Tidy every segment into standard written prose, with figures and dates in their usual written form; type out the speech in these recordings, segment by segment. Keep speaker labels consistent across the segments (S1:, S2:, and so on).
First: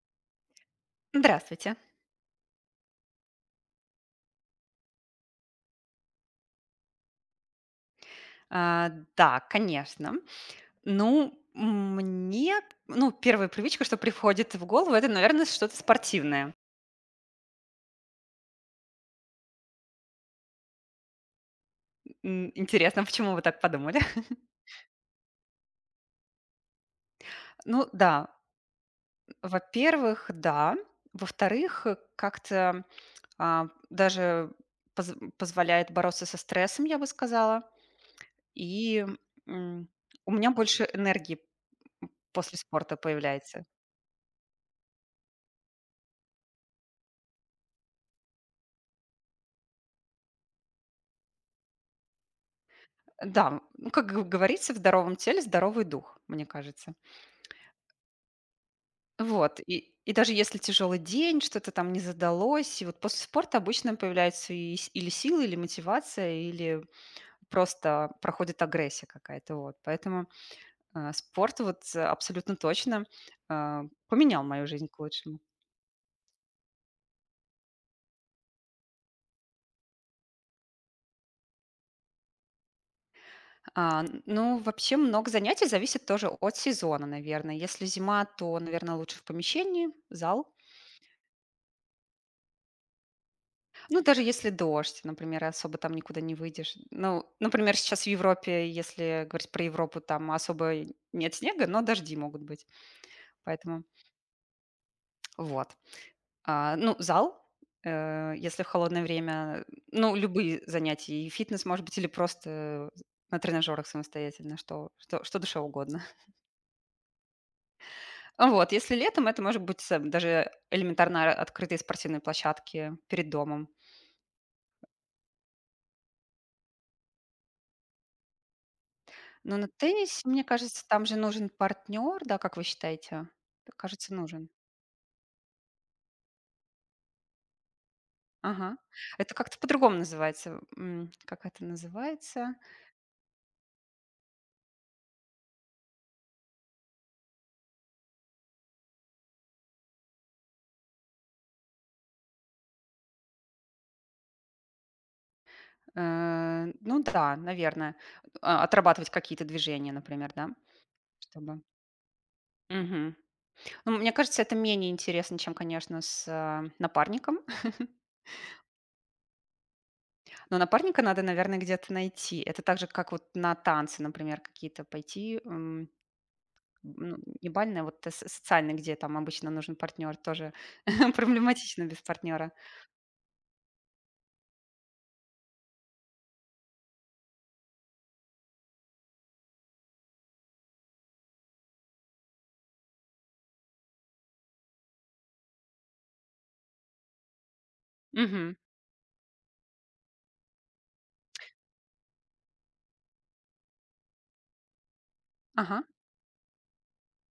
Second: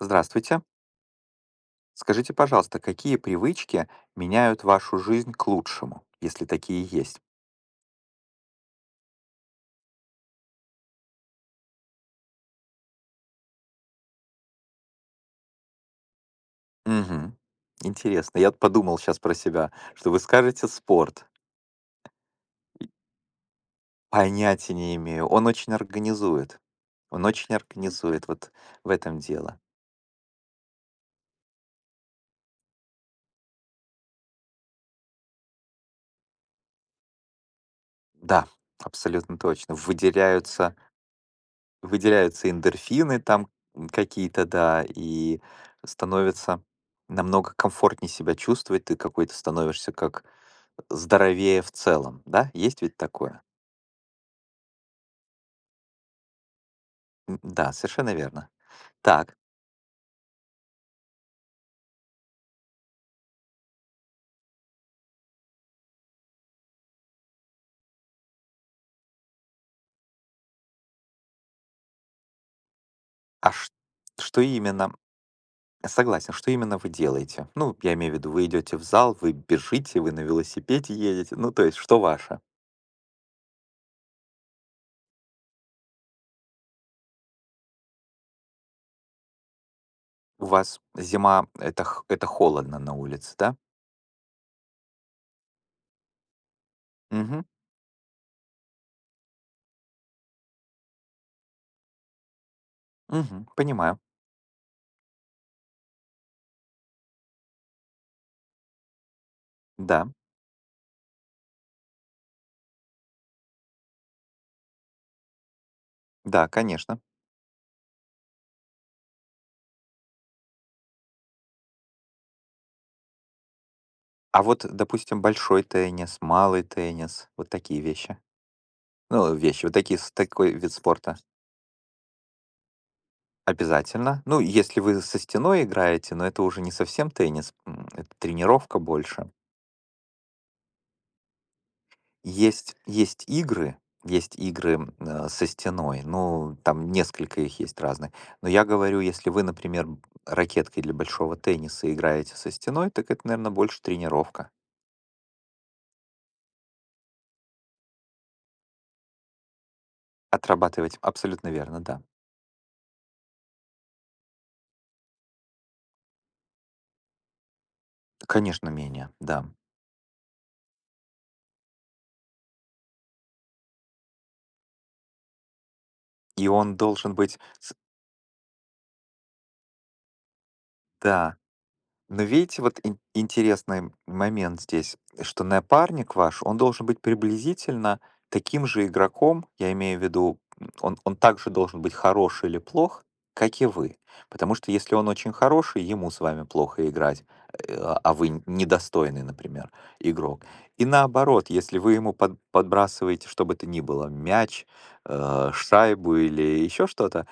S1: Здравствуйте.
S2: Здравствуйте.
S1: Скажите, пожалуйста, какие привычки меняют вашу жизнь к лучшему, если такие есть?
S2: А, да, конечно. Ну, мне, ну, первая привычка, что приходит в голову, это, наверное, что-то спортивное.
S1: Мгм. Интересно. Я вот подумал сейчас про себя, что вы скажете спорт.
S2: Интересно, почему вы так подумали?
S1: Понятия не имею. Он очень организует. Он очень
S2: Ну, да,
S1: организует. Вот в этом дело.
S2: во-первых, да. Во-вторых, как-то даже позволяет бороться со стрессом, я бы сказала.
S1: Да,
S2: И
S1: абсолютно точно.
S2: м, у меня
S1: Выделяются,
S2: больше энергии
S1: выделяются
S2: после спорта
S1: эндорфины там
S2: появляется.
S1: какие-то, да, и становится намного комфортнее себя чувствовать. Ты какой-то становишься как здоровее в целом, да? Есть ведь такое?
S2: Да, ну, как говорится, в здоровом теле здоровый дух, мне кажется.
S1: М, да, совершенно верно. Так,
S2: Вот, и даже если тяжелый день, что-то там не задалось, и вот после спорта обычно появляются и или силы, или мотивация, или просто проходит агрессия какая-то, вот. Поэтому спорт вот абсолютно точно
S1: а ш что
S2: поменял мою жизнь
S1: именно
S2: к лучшему.
S1: согласен, что именно вы делаете? Ну, я имею в виду, вы идете в зал, вы бежите, вы на велосипеде едете. Ну, то есть, что ваше?
S2: Ну, вообще много занятий зависит тоже от сезона, наверное. Если зима, то, наверное, лучше в помещении,
S1: У
S2: зал.
S1: вас зима- это холодно на улице, да?
S2: Ну, даже если дождь, например, и особо там никуда не выйдешь. Ну,
S1: Мгм,
S2: например, сейчас в Европе, если говорить про Европу, там особо и нет снега, но дожди могут быть.
S1: мгм,
S2: Поэтому
S1: понимаю.
S2: вот. Ну, зал, если в холодное время,
S1: Да,
S2: ну, любые занятия, и фитнес, может быть, или просто на тренажерах самостоятельно, что, что, что душе угодно.
S1: да, конечно.
S2: Вот, если летом, это может быть даже элементарно открытые спортивные площадки перед домом.
S1: А вот, допустим, большой теннис, малый теннис, вот такие вещи. Ну,
S2: Но
S1: вещи,
S2: на
S1: вот такие с
S2: теннисе, мне
S1: такой вид
S2: кажется, там же
S1: спорта.
S2: нужен партнер, да, как вы считаете? Кажется,
S1: Обязательно. Ну,
S2: нужен.
S1: если вы со стеной играете, но это уже не совсем теннис, это
S2: Ага.
S1: тренировка больше.
S2: Это как-то по-другому называется. Как это называется?
S1: Есть, есть игры, есть игры, со стеной, ну, там несколько их есть разных. Но я говорю, если вы, например, б- ракеткой для большого тенниса играете со стеной, так это, наверное, больше тренировка.
S2: Ну да, наверное. Отрабатывать какие-то движения, например, да?
S1: Отрабатывать абсолютно
S2: Чтобы...
S1: верно, да.
S2: Мгм. Ну, мне кажется, это менее интересно, чем, конечно, с напарником.
S1: Конечно, менее, да.
S2: Но напарника надо, наверное, где-то найти. Это так же, как вот на танцы, например, какие-то пойти.
S1: И он должен
S2: Ну,
S1: быть,
S2: не
S1: с-
S2: бальная, вот социальная, где там обычно нужен партнер, тоже
S1: да.
S2: проблематично без
S1: Но
S2: партнера.
S1: видите, вот интересный момент здесь, что напарник ваш, он должен быть приблизительно таким же игроком, я имею в виду, он также должен быть хороший или плох, как и вы. Потому что если он очень хороший, ему с вами плохо играть, а вы н-
S2: Мгм.
S1: недостойный, например, игрок. И наоборот, если вы ему подбрасываете, что бы то ни было, мяч,
S2: Ага.
S1: шайбу или еще что-то,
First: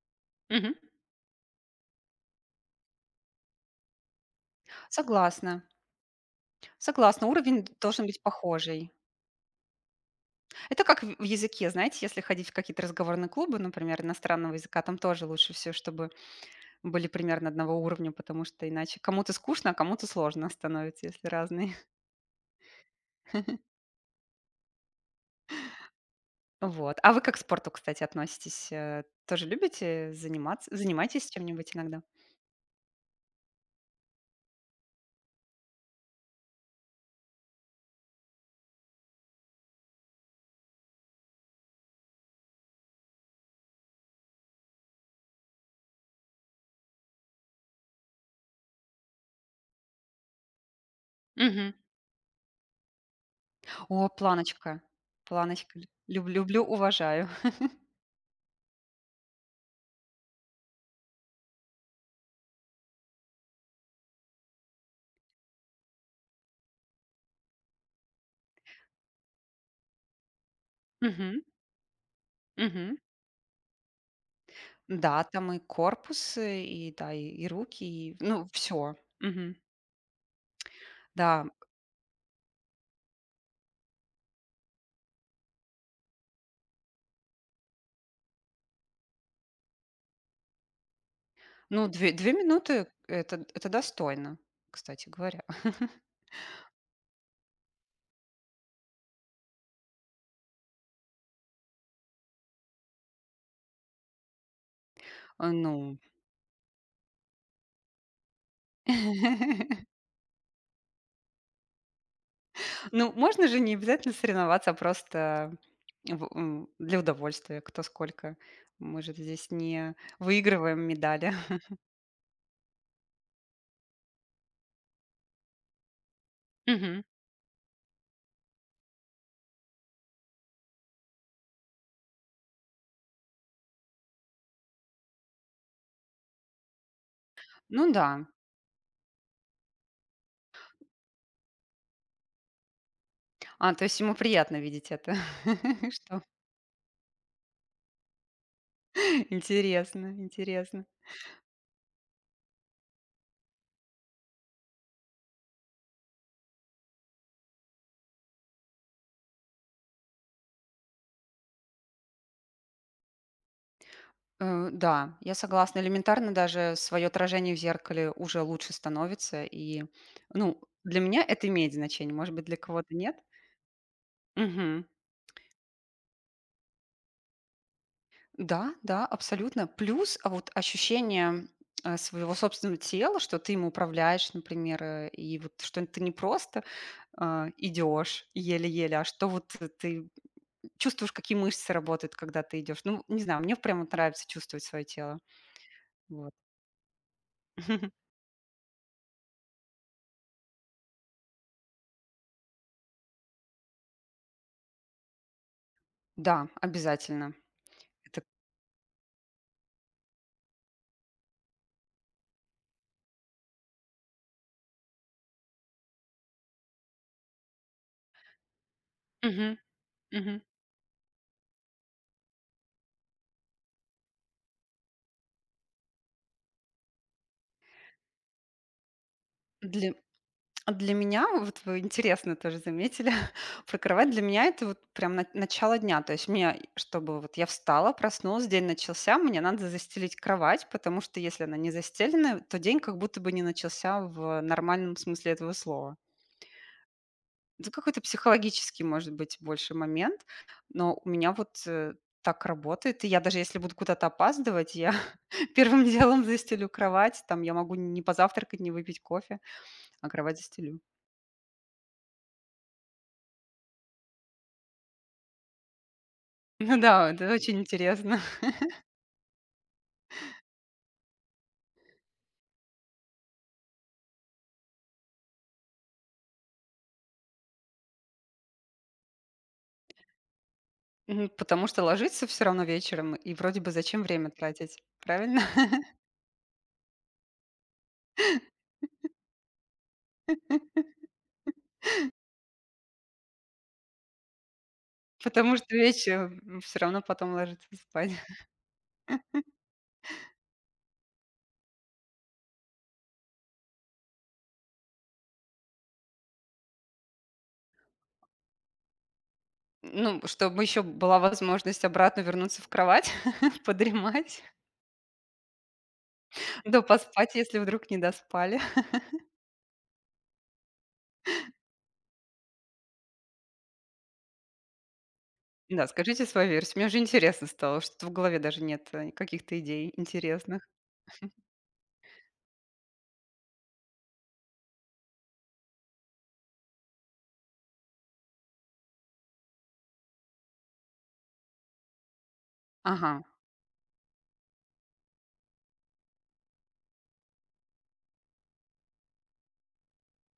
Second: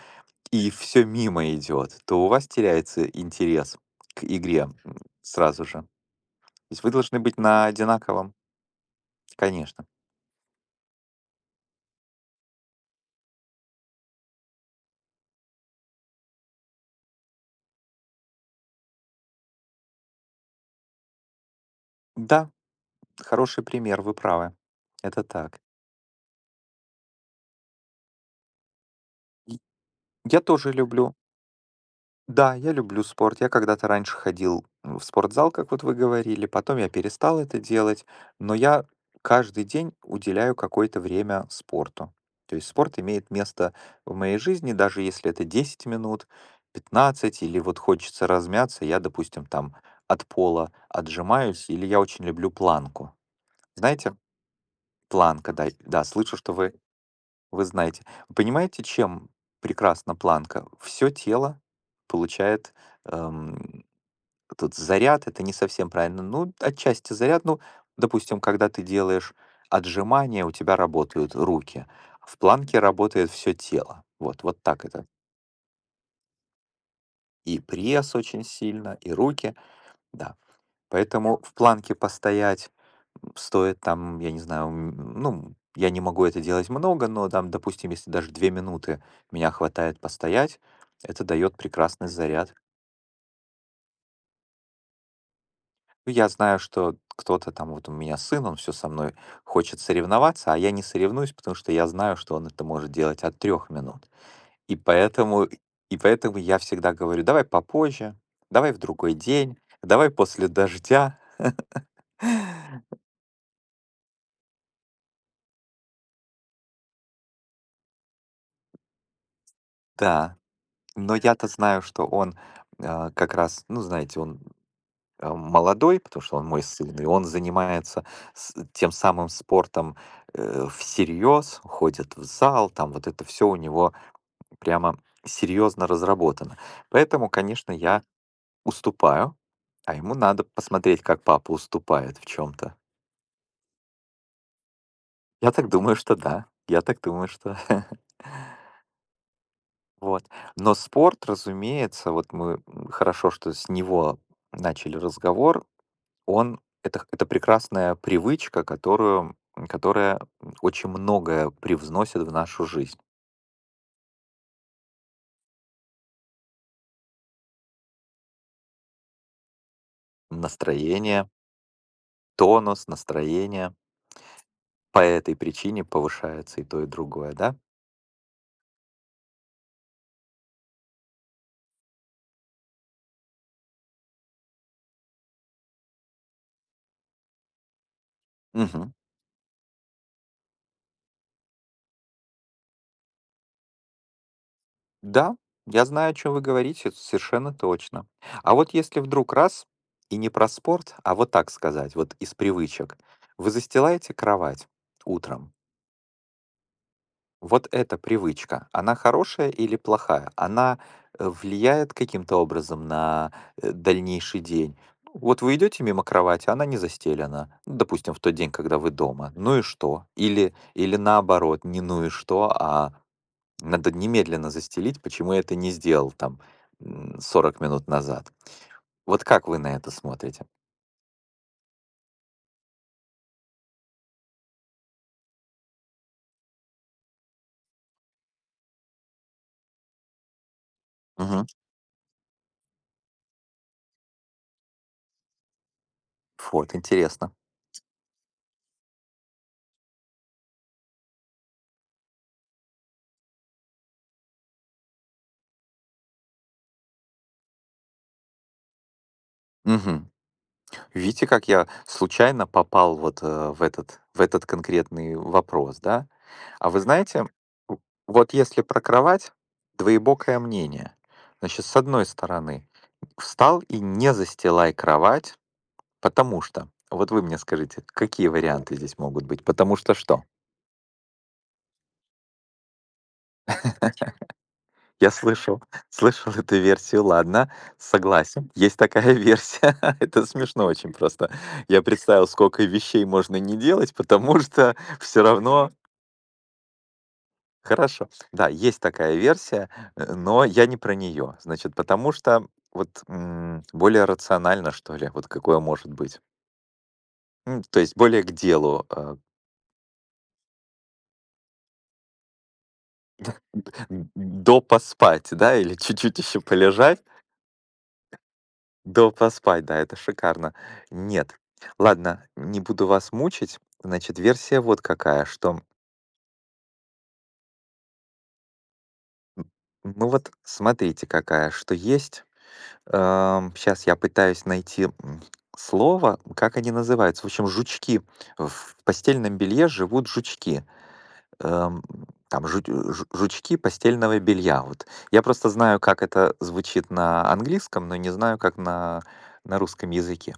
S1: и
S2: Мгм.
S1: все мимо идет, то у вас теряется интерес к игре,
S2: Согласна.
S1: сразу же. То есть вы должны
S2: Согласна,
S1: быть
S2: уровень
S1: на
S2: должен быть
S1: одинаковом,
S2: похожий.
S1: конечно.
S2: Это как в языке, знаете, если ходить в какие-то разговорные клубы, например, иностранного языка, там тоже лучше все, чтобы были примерно одного уровня, потому что иначе кому-то скучно, а кому-то сложно становится, если разные.
S1: Да, хороший пример, вы правы. Это так.
S2: Вот. А вы как к спорту, кстати, относитесь? Тоже
S1: И
S2: любите
S1: я тоже
S2: заниматься?
S1: люблю
S2: Занимаетесь чем-нибудь иногда?
S1: Да, я люблю спорт. Я когда-то раньше ходил в спортзал, как вот вы говорили, потом я перестал это делать, но я каждый день уделяю какое-то время спорту. То есть спорт имеет место в моей жизни, даже если это 10 минут, 15, или вот хочется размяться, я, допустим, там от пола отжимаюсь, или я очень люблю планку.
S2: О,
S1: Знаете,
S2: планочка.
S1: планка, да,
S2: Планочка.
S1: да,
S2: Лю люб
S1: слышу, что
S2: люблю,
S1: вы
S2: уважаю.
S1: вы знаете. Вы понимаете, чем прекрасна планка? Все тело получает, эм, тут заряд, это не совсем правильно. Ну, отчасти заряд. Ну, допустим, когда ты делаешь отжимания, у тебя работают
S2: Мгм,
S1: руки. В планке
S2: мгм.
S1: работает все тело. Вот, вот так это.
S2: Да, там и корпус, и да, и
S1: И
S2: руки,
S1: пресс
S2: и,
S1: очень
S2: ну, все.
S1: сильно, и руки. Да. Поэтому
S2: Да,
S1: в планке постоять стоит там, я не знаю, ну, я не могу это делать много, но там, допустим, если даже 2 минуты меня хватает постоять, это дает
S2: ну,
S1: прекрасный
S2: две 2
S1: заряд.
S2: минуты- это достойно, кстати говоря.
S1: Ну, я знаю, что кто-то там, вот у меня сын, он все со мной хочет соревноваться, а я не соревнуюсь, потому что я знаю, что он это может делать от 3 минут. И поэтому,
S2: Ну
S1: я всегда говорю, давай попозже, давай в другой день, давай после дождя.
S2: ну, можно же не обязательно соревноваться, а просто для удовольствия, кто сколько. Мы же здесь не
S1: Да,
S2: выигрываем
S1: но
S2: медали.
S1: я-то знаю, что он как раз, ну, знаете, он молодой, потому что он мой сын,
S2: Мгм.
S1: и он занимается с- тем самым спортом всерьез, ходит в зал, там вот это все у него прямо серьезно разработано. Поэтому, конечно,
S2: Ну
S1: я
S2: да.
S1: уступаю, а ему надо посмотреть, как папа уступает в чем-то.
S2: То есть ему приятно видеть это,
S1: Я так думаю, что
S2: что
S1: да. Я так думаю, что
S2: Интересно,
S1: вот. Но
S2: интересно.
S1: спорт, разумеется, вот мы хорошо, что с него начали разговор. Он это х прекрасная привычка, которая, очень многое привносит в нашу жизнь.
S2: Да, я согласна. Элементарно даже свое отражение в зеркале уже лучше становится. И, ну, для меня
S1: Настроение,
S2: это имеет значение, может быть, для
S1: тонус
S2: кого-то нет.
S1: настроение
S2: Мгм.
S1: по этой причине повышается и то, и другое, да?
S2: Да, да, абсолютно. Плюс, а вот ощущение своего собственного тела, что ты им управляешь, например, и вот что ты не просто идешь
S1: Мгм.
S2: еле-еле, а что вот ты чувствуешь, какие мышцы работают, когда ты идешь. Ну, не знаю, мне прямо нравится чувствовать свое тело.
S1: Да, я знаю, о
S2: Вот.
S1: чем вы говорите, это совершенно точно. А вот если вдруг раз и не про спорт, а вот так сказать, вот из привычек. Вы застилаете кровать утром.
S2: Да, обязательно.
S1: Вот эта
S2: Это
S1: привычка, она хорошая или плохая? Она влияет каким-то образом на дальнейший день? Ну, вот вы идете мимо кровати, она не застелена, ну, допустим, в тот день, когда вы дома.
S2: Мгм,
S1: Ну и что?
S2: мгм.
S1: Или наоборот, не ну и что, а надо немедленно застелить, почему я это не сделал там 40 минут назад. Вот как вы на это
S2: Для
S1: смотрите?
S2: для меня, вот вы интересно тоже заметили, про кровать, для меня это вот прям начало дня. То есть мне, чтобы вот я встала, проснулась, день начался, мне надо застелить кровать, потому что
S1: Мгм.
S2: если она не застелена, то день как будто бы не начался в нормальном смысле этого слова.
S1: Вот, интересно.
S2: Это какой-то психологический, может быть, больше момент, но у меня вот, так работает. И я даже если буду куда-то опаздывать, я первым делом застелю кровать. Там я могу не позавтракать, не выпить кофе, а
S1: Мгм.
S2: кровать застелю.
S1: Видите, как я случайно попал вот, в этот конкретный вопрос, да? А
S2: Ну
S1: вы
S2: да,
S1: знаете,
S2: это очень
S1: в
S2: интересно.
S1: вот если про кровать, двоебокое мнение. Значит, с одной стороны, встал и не застилай кровать, потому что вот вы мне скажите, какие варианты здесь могут быть? Потому что что?
S2: Мгм. Потому что ложиться все равно вечером, и вроде бы зачем время тратить,
S1: Я
S2: правильно?
S1: слышал слышал эту версию, ладно, согласен. Есть такая версия. Это смешно очень просто. Я представил, сколько вещей можно не делать, потому что все
S2: Потому
S1: равно.
S2: что вечером все равно потом ложиться
S1: Хорошо.
S2: спать.
S1: Да, есть такая версия, но я не про нее. Значит, потому что вот, более рационально, что ли, вот какое может быть. То есть более к делу,
S2: Ну, чтобы еще была возможность обратно вернуться в кровать,
S1: д д
S2: подремать,
S1: допоспать, да, или чуть-чуть еще
S2: да
S1: полежать,
S2: поспать, если вдруг не доспали.
S1: до поспать, да, это шикарно. Нет. Ладно, не буду вас мучить. Значит, версия вот какая, что,
S2: Да, скажите свою версию. Мне уже интересно стало, что в голове даже нет каких-то идей
S1: ну вот
S2: интересных.
S1: смотрите какая, что есть. Сейчас я пытаюсь найти слово, как они называются. В общем, жучки. В постельном белье живут жучки. Эм, Там жу- жу-
S2: Ага.
S1: жучки постельного белья. Вот. Я просто знаю, как это звучит на английском, но не знаю, как на русском языке.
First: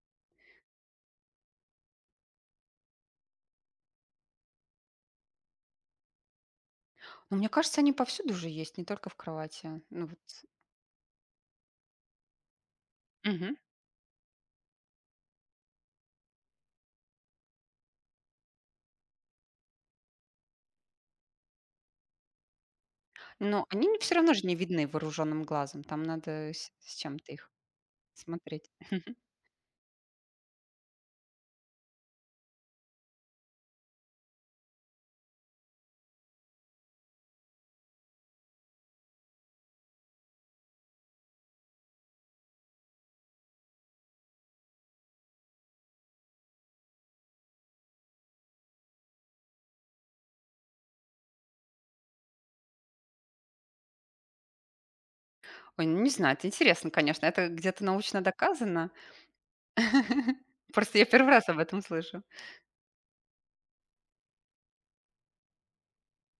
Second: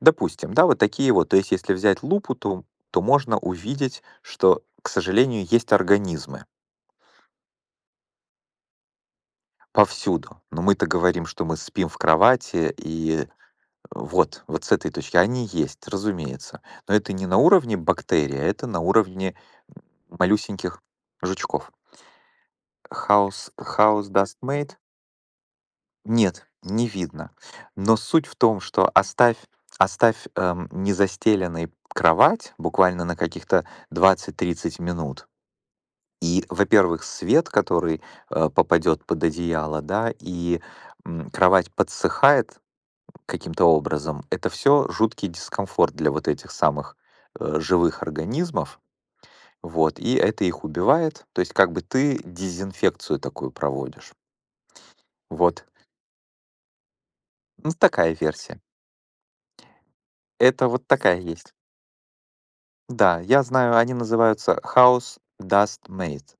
S1: Допустим, да, вот такие вот. То есть, если взять лупу, то можно увидеть, что, к сожалению, есть организмы
S2: Но мне кажется, они повсюду уже есть, не только в кровати. Ну
S1: повсюду.
S2: вот.
S1: Но мы-то говорим, что мы спим в кровати и
S2: Мгм.
S1: вот, вот с этой точки. Они есть, разумеется. Но это не на уровне бактерий, а это на уровне малюсеньких жучков. House,
S2: Но они
S1: house
S2: все равно
S1: dust
S2: же не
S1: made?
S2: видны вооруженным глазом. Там надо
S1: Нет, не
S2: с
S1: видно.
S2: чем-то их
S1: Но суть в том,
S2: смотреть.
S1: что оставь незастеленной кровать буквально на каких-то 20-30 минут. И, во-первых, свет, который попадет под одеяло, да, и кровать подсыхает, каким-то образом. Это все жуткий дискомфорт для вот этих самых, живых организмов. Вот, и это их убивает. То есть как бы ты дезинфекцию такую проводишь. Вот,
S2: Ой, ну не знаю, это интересно, конечно. Это
S1: ну,
S2: где-то
S1: такая
S2: научно
S1: версия.
S2: доказано?
S1: Это вот
S2: Просто я
S1: такая
S2: первый раз
S1: есть.
S2: об этом слышу.
S1: Да, я знаю, они называются House Dust Mite.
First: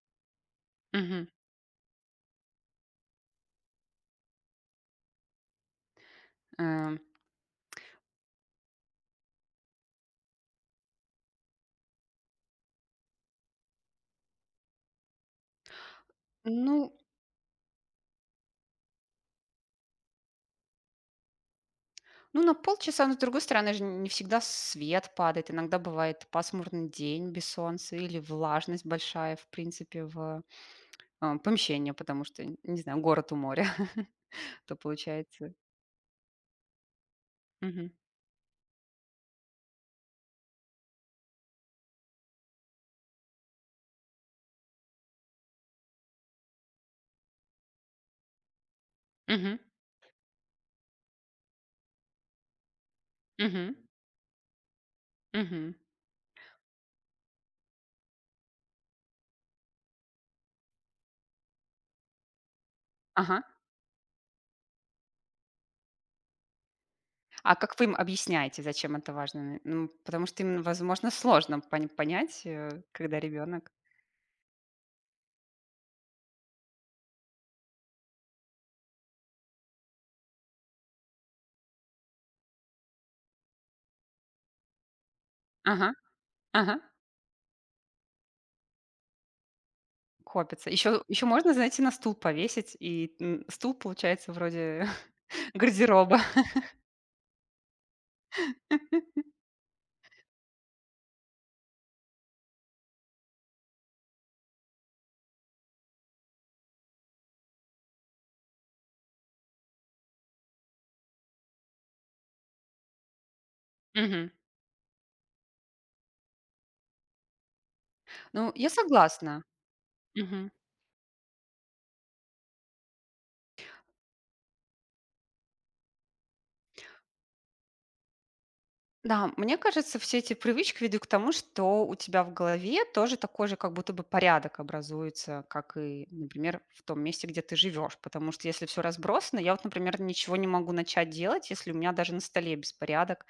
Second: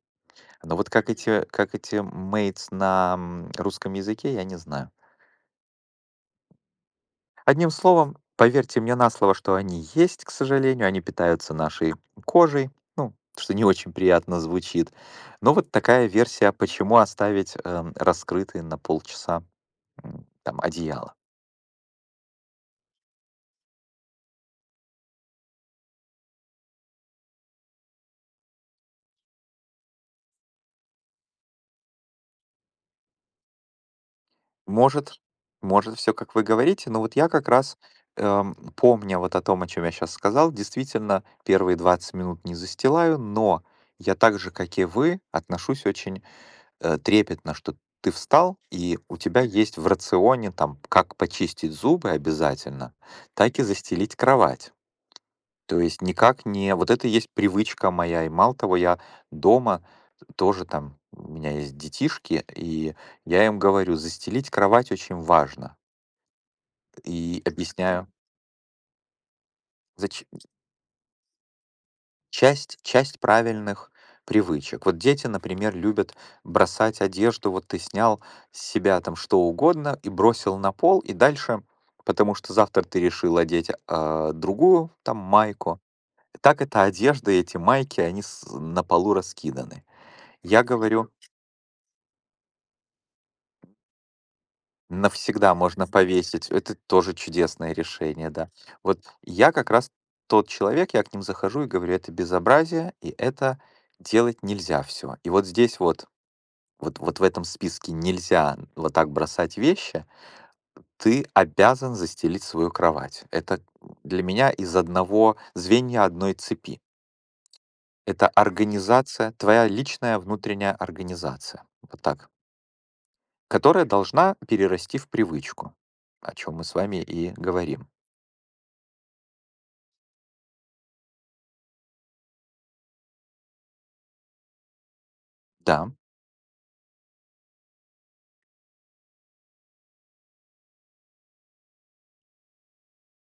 S1: Но вот как
S2: Мгм.
S1: эти как эти mates на, русском языке, я не знаю.
S2: Эм,
S1: Одним словом, поверьте мне на слово, что они есть, к сожалению, они питаются нашей кожей, ну, что не очень приятно звучит. Но вот такая версия,
S2: Ну,
S1: почему оставить раскрытые на полчаса там одеяло.
S2: Ну, на полчаса, но с другой стороны же не всегда свет падает. Иногда бывает пасмурный день без солнца или влажность большая, в принципе, в помещении, потому что, не знаю, город у моря, то
S1: Может,
S2: получается.
S1: может все, как вы говорите, но вот я как раз,
S2: Мгм.
S1: помня вот о том, о чем я сейчас сказал, действительно первые 20 минут не застилаю, но я так же, как и вы, отношусь очень трепетно, что ты встал, и у тебя
S2: Мгм.
S1: есть в рационе там как почистить зубы обязательно, так и
S2: Мгм.
S1: застелить кровать.
S2: Мгм.
S1: То есть никак не... Вот это и есть привычка моя, и мало того, я дома тоже там, у меня есть детишки, и
S2: Ага.
S1: я им говорю, застелить кровать очень важно. И
S2: А как вы им
S1: объясняю,
S2: объясняете, зачем это важно? Ну, потому
S1: зачем...
S2: что им, возможно, сложно понять,
S1: часть,
S2: когда
S1: часть
S2: ребенок.
S1: правильных привычек. Вот дети, например, любят бросать одежду, вот ты снял с себя там что угодно и бросил на пол, и дальше, потому что завтра ты решил одеть другую там майку.
S2: Ага,
S1: Так
S2: ага.
S1: эта одежда, эти майки, они с- на полу раскиданы. Я
S2: Копится. Еще,
S1: говорю,
S2: еще можно, знаете, на стул повесить, и стул получается вроде
S1: навсегда можно
S2: гардероба.
S1: повесить. Это тоже чудесное решение, да. Вот я как раз тот человек, я к ним захожу и говорю, это безобразие, и это делать нельзя все. И вот здесь вот, вот в этом списке нельзя вот так бросать вещи. Ты обязан застелить свою кровать. Это для
S2: Мгм.
S1: меня из одного звенья одной цепи. Это
S2: Ну, я
S1: организация,
S2: согласна.
S1: твоя личная
S2: Мгм.
S1: внутренняя организация. Вот так. Которая должна перерасти в привычку, о чем мы с вами и говорим.
S2: Да, мне кажется, все эти привычки ведут к тому, что у тебя в голове тоже такой же как будто бы порядок образуется, как
S1: Да,
S2: и, например, в том месте, где ты живешь. Потому что если все разбросано, я вот, например, ничего не могу начать делать, если у меня даже на столе беспорядок,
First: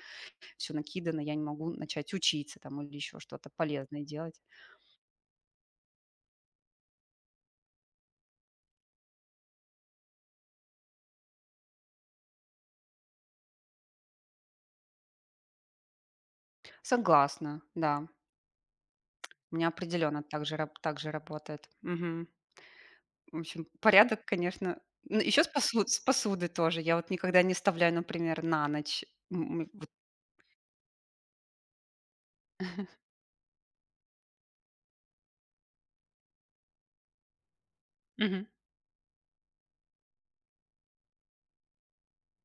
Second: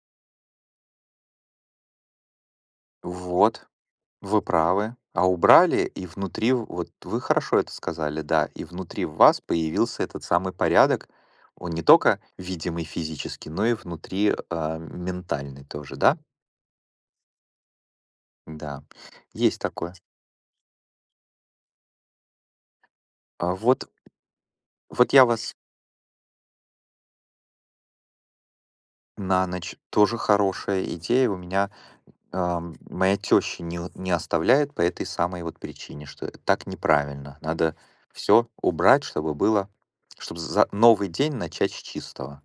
S2: все накидано, я не могу начать учиться там или еще что-то
S1: вот.
S2: полезное делать.
S1: Вы правы. А убрали, и внутри, вот вы хорошо это сказали, да, и внутри в вас появился этот самый порядок, он не только видимый физически, но и внутри ментальный тоже, да?
S2: Согласна, да.
S1: Да,
S2: У
S1: есть
S2: меня
S1: такое.
S2: определенно так же, так же работает. В
S1: А
S2: общем,
S1: вот,
S2: порядок, конечно. Ну,
S1: я
S2: еще с
S1: вас
S2: посудой тоже. Я вот никогда не оставляю, например, на ночь.
S1: на
S2: М, м,
S1: ночь,
S2: вот
S1: тоже хорошая идея, у меня моя теща не оставляет по этой самой вот причине, что так неправильно, надо
S2: Мгм.
S1: все убрать, чтобы было, чтобы за новый день начать с чистого.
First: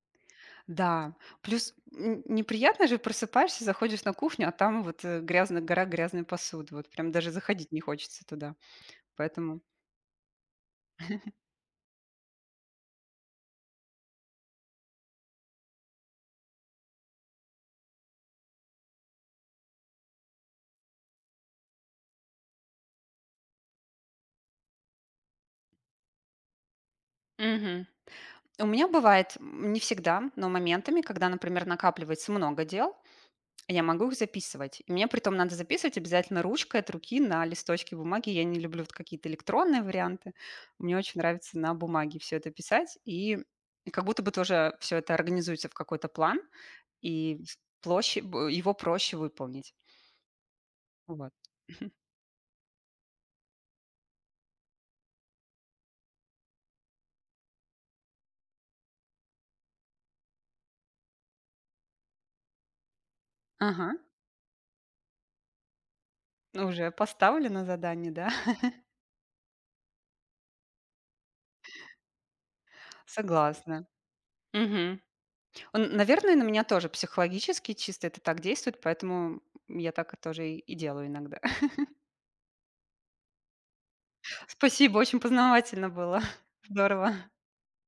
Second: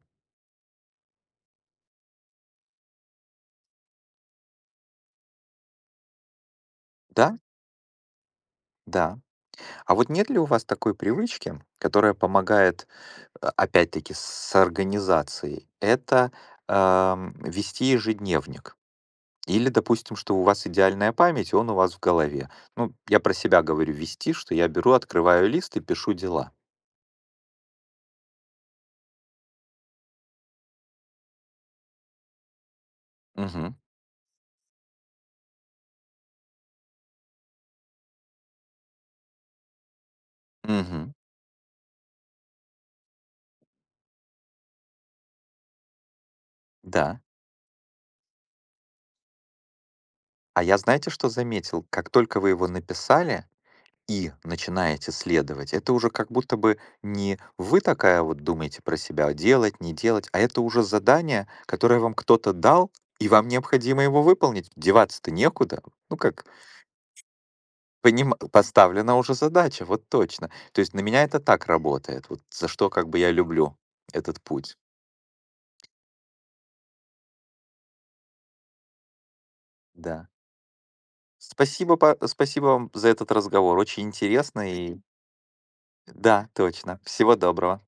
S2: Да, плюс н неприятно же, просыпаешься, заходишь на кухню, а там вот, э, грязная гора грязной посуды. Вот прям даже
S1: Да,
S2: заходить не хочется туда.
S1: да.
S2: Поэтому
S1: А вот нет ли у вас такой привычки, которая помогает, опять-таки, с организацией? Это вести ежедневник. Или, допустим, что у вас идеальная память, и он у вас в голове. Ну, я про себя говорю вести, что я беру, открываю лист и пишу дела.
S2: Мгм. У меня бывает, не всегда, но моментами, когда, например, накапливается много дел.
S1: Угу.
S2: Я могу их записывать. И мне притом надо записывать обязательно ручкой от руки на листочке бумаги. Я не люблю вот какие-то электронные варианты. Мне
S1: Угу.
S2: очень нравится на бумаге все это писать. И как будто бы тоже все это организуется в какой-то план,
S1: Да.
S2: и его проще выполнить.
S1: А я знаете, что
S2: Вот.
S1: заметил? Как только вы его написали и начинаете следовать, это уже как будто бы не вы такая вот думаете про себя, а делать, не делать, а это уже задание, которое вам кто-то дал, и вам
S2: Ага,
S1: необходимо его выполнить. Деваться-то некуда. Ну как,
S2: ну, уже поставлено задание, да?
S1: поним- поставлена уже задача, вот точно. То есть на меня это так работает, вот за что как бы я люблю
S2: Согласна.
S1: этот путь.
S2: Мгм. Он, наверное, на меня тоже психологически чисто это так действует, поэтому я так и
S1: Да.
S2: тоже и делаю иногда.
S1: Спасибо, спасибо вам за этот разговор, очень интересно
S2: Спасибо,
S1: и
S2: очень познавательно было.
S1: да, точно.
S2: Здорово.
S1: Всего доброго.